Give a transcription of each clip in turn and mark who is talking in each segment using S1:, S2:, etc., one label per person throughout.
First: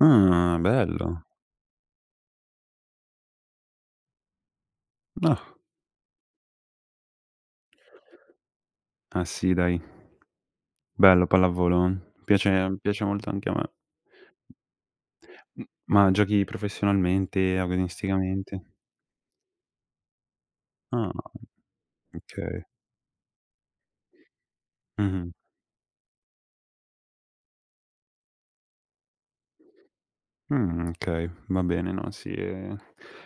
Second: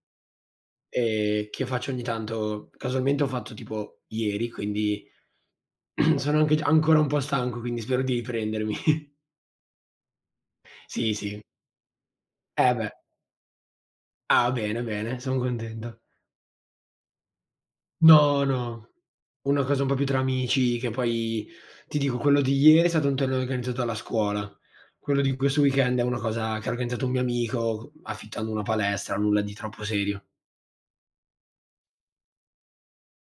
S1: Mh, bello.
S2: Ehm, che faccio ogni tanto, casualmente ho fatto tipo ieri, quindi
S1: Ah.
S2: sono anche già ancora un po' stanco, quindi spero di riprendermi.
S1: Ah sì, dai.
S2: Sì,
S1: Bello
S2: sì.
S1: pallavolo.
S2: Eh,
S1: Piace
S2: beh.
S1: piace molto anche a me.
S2: Ah, bene, bene. Son
S1: M
S2: contento.
S1: ma giochi professionalmente,
S2: No,
S1: agonisticamente?
S2: no. Una cosa un po' più tra amici, che
S1: Ah,
S2: poi ti dico, quello di
S1: okay.
S2: ieri è stato un torneo organizzato dalla scuola. Quello
S1: Mh-mh.
S2: di questo weekend è una cosa che ha organizzato un mio amico c affittando una palestra, nulla di troppo serio.
S1: Mh, okay, va bene, no, sì, ehm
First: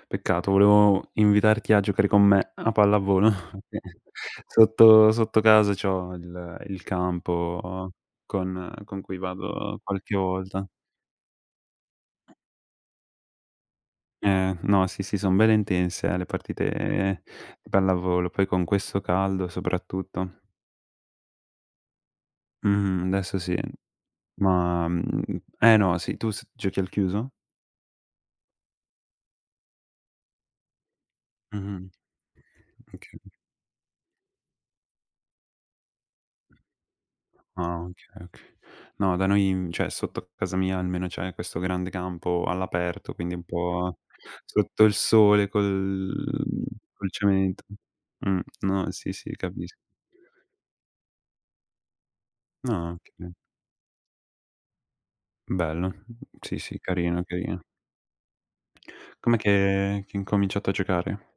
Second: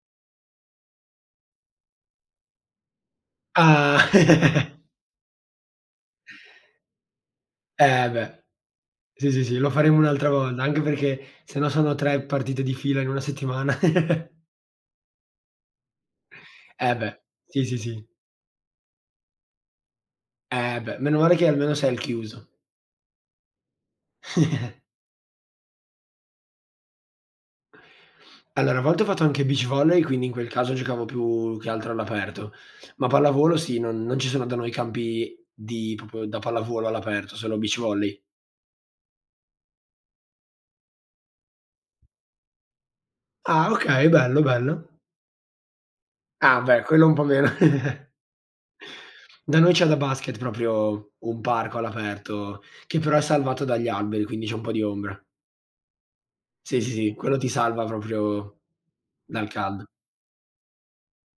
S1: peccato, volevo invitarti a giocare con me a pallavolo.
S2: Ah!
S1: Sotto sotto casa c'ho il il campo
S2: Eh, beh.
S1: con con cui
S2: Sì, sì, sì, lo
S1: vado
S2: faremo
S1: qualche
S2: un'altra volta,
S1: volta.
S2: anche perché se no sono 3 partite di fila in una settimana.
S1: Ehm, no, sì, sì, son belle intense, eh, le
S2: Eh,
S1: partite
S2: beh. Sì,
S1: di
S2: sì, sì.
S1: pallavolo. Poi con questo caldo soprattutto.
S2: Eh, beh. Meno male che almeno sei al chiuso.
S1: Mh-mh, adesso sì. Ma, mhmm eh, no. Sì, tu s giochi al chiuso?
S2: Allora, a volte ho fatto anche beach volley, quindi in quel caso giocavo più che
S1: Mh-mh.
S2: altro all'aperto. Ma
S1: Okay.
S2: pallavolo sì, non non ci sono da noi campi di proprio da pallavolo all'aperto, solo beach
S1: Ah,
S2: volley.
S1: okay, okay. No, da noi cioè sotto casa mia almeno c'è questo grande campo all'aperto, quindi un
S2: Ah,
S1: po'
S2: okay. Bello,
S1: sotto
S2: bello.
S1: il sole,
S2: Ah,
S1: col
S2: beh, quello
S1: col
S2: un po' meno.
S1: cemento. Mh, no, sì, sì,
S2: Da noi
S1: capisco.
S2: c'è da basket, proprio un parco all'aperto
S1: Ah,
S2: che però è
S1: okay.
S2: salvato dagli alberi, quindi c'è un po' di ombra.
S1: Bello. Sì, sì,
S2: Sì, sì, sì.
S1: carino,
S2: Quello ti
S1: carino.
S2: salva proprio
S1: Com'è
S2: dal caldo.
S1: che che hai incominciato a giocare?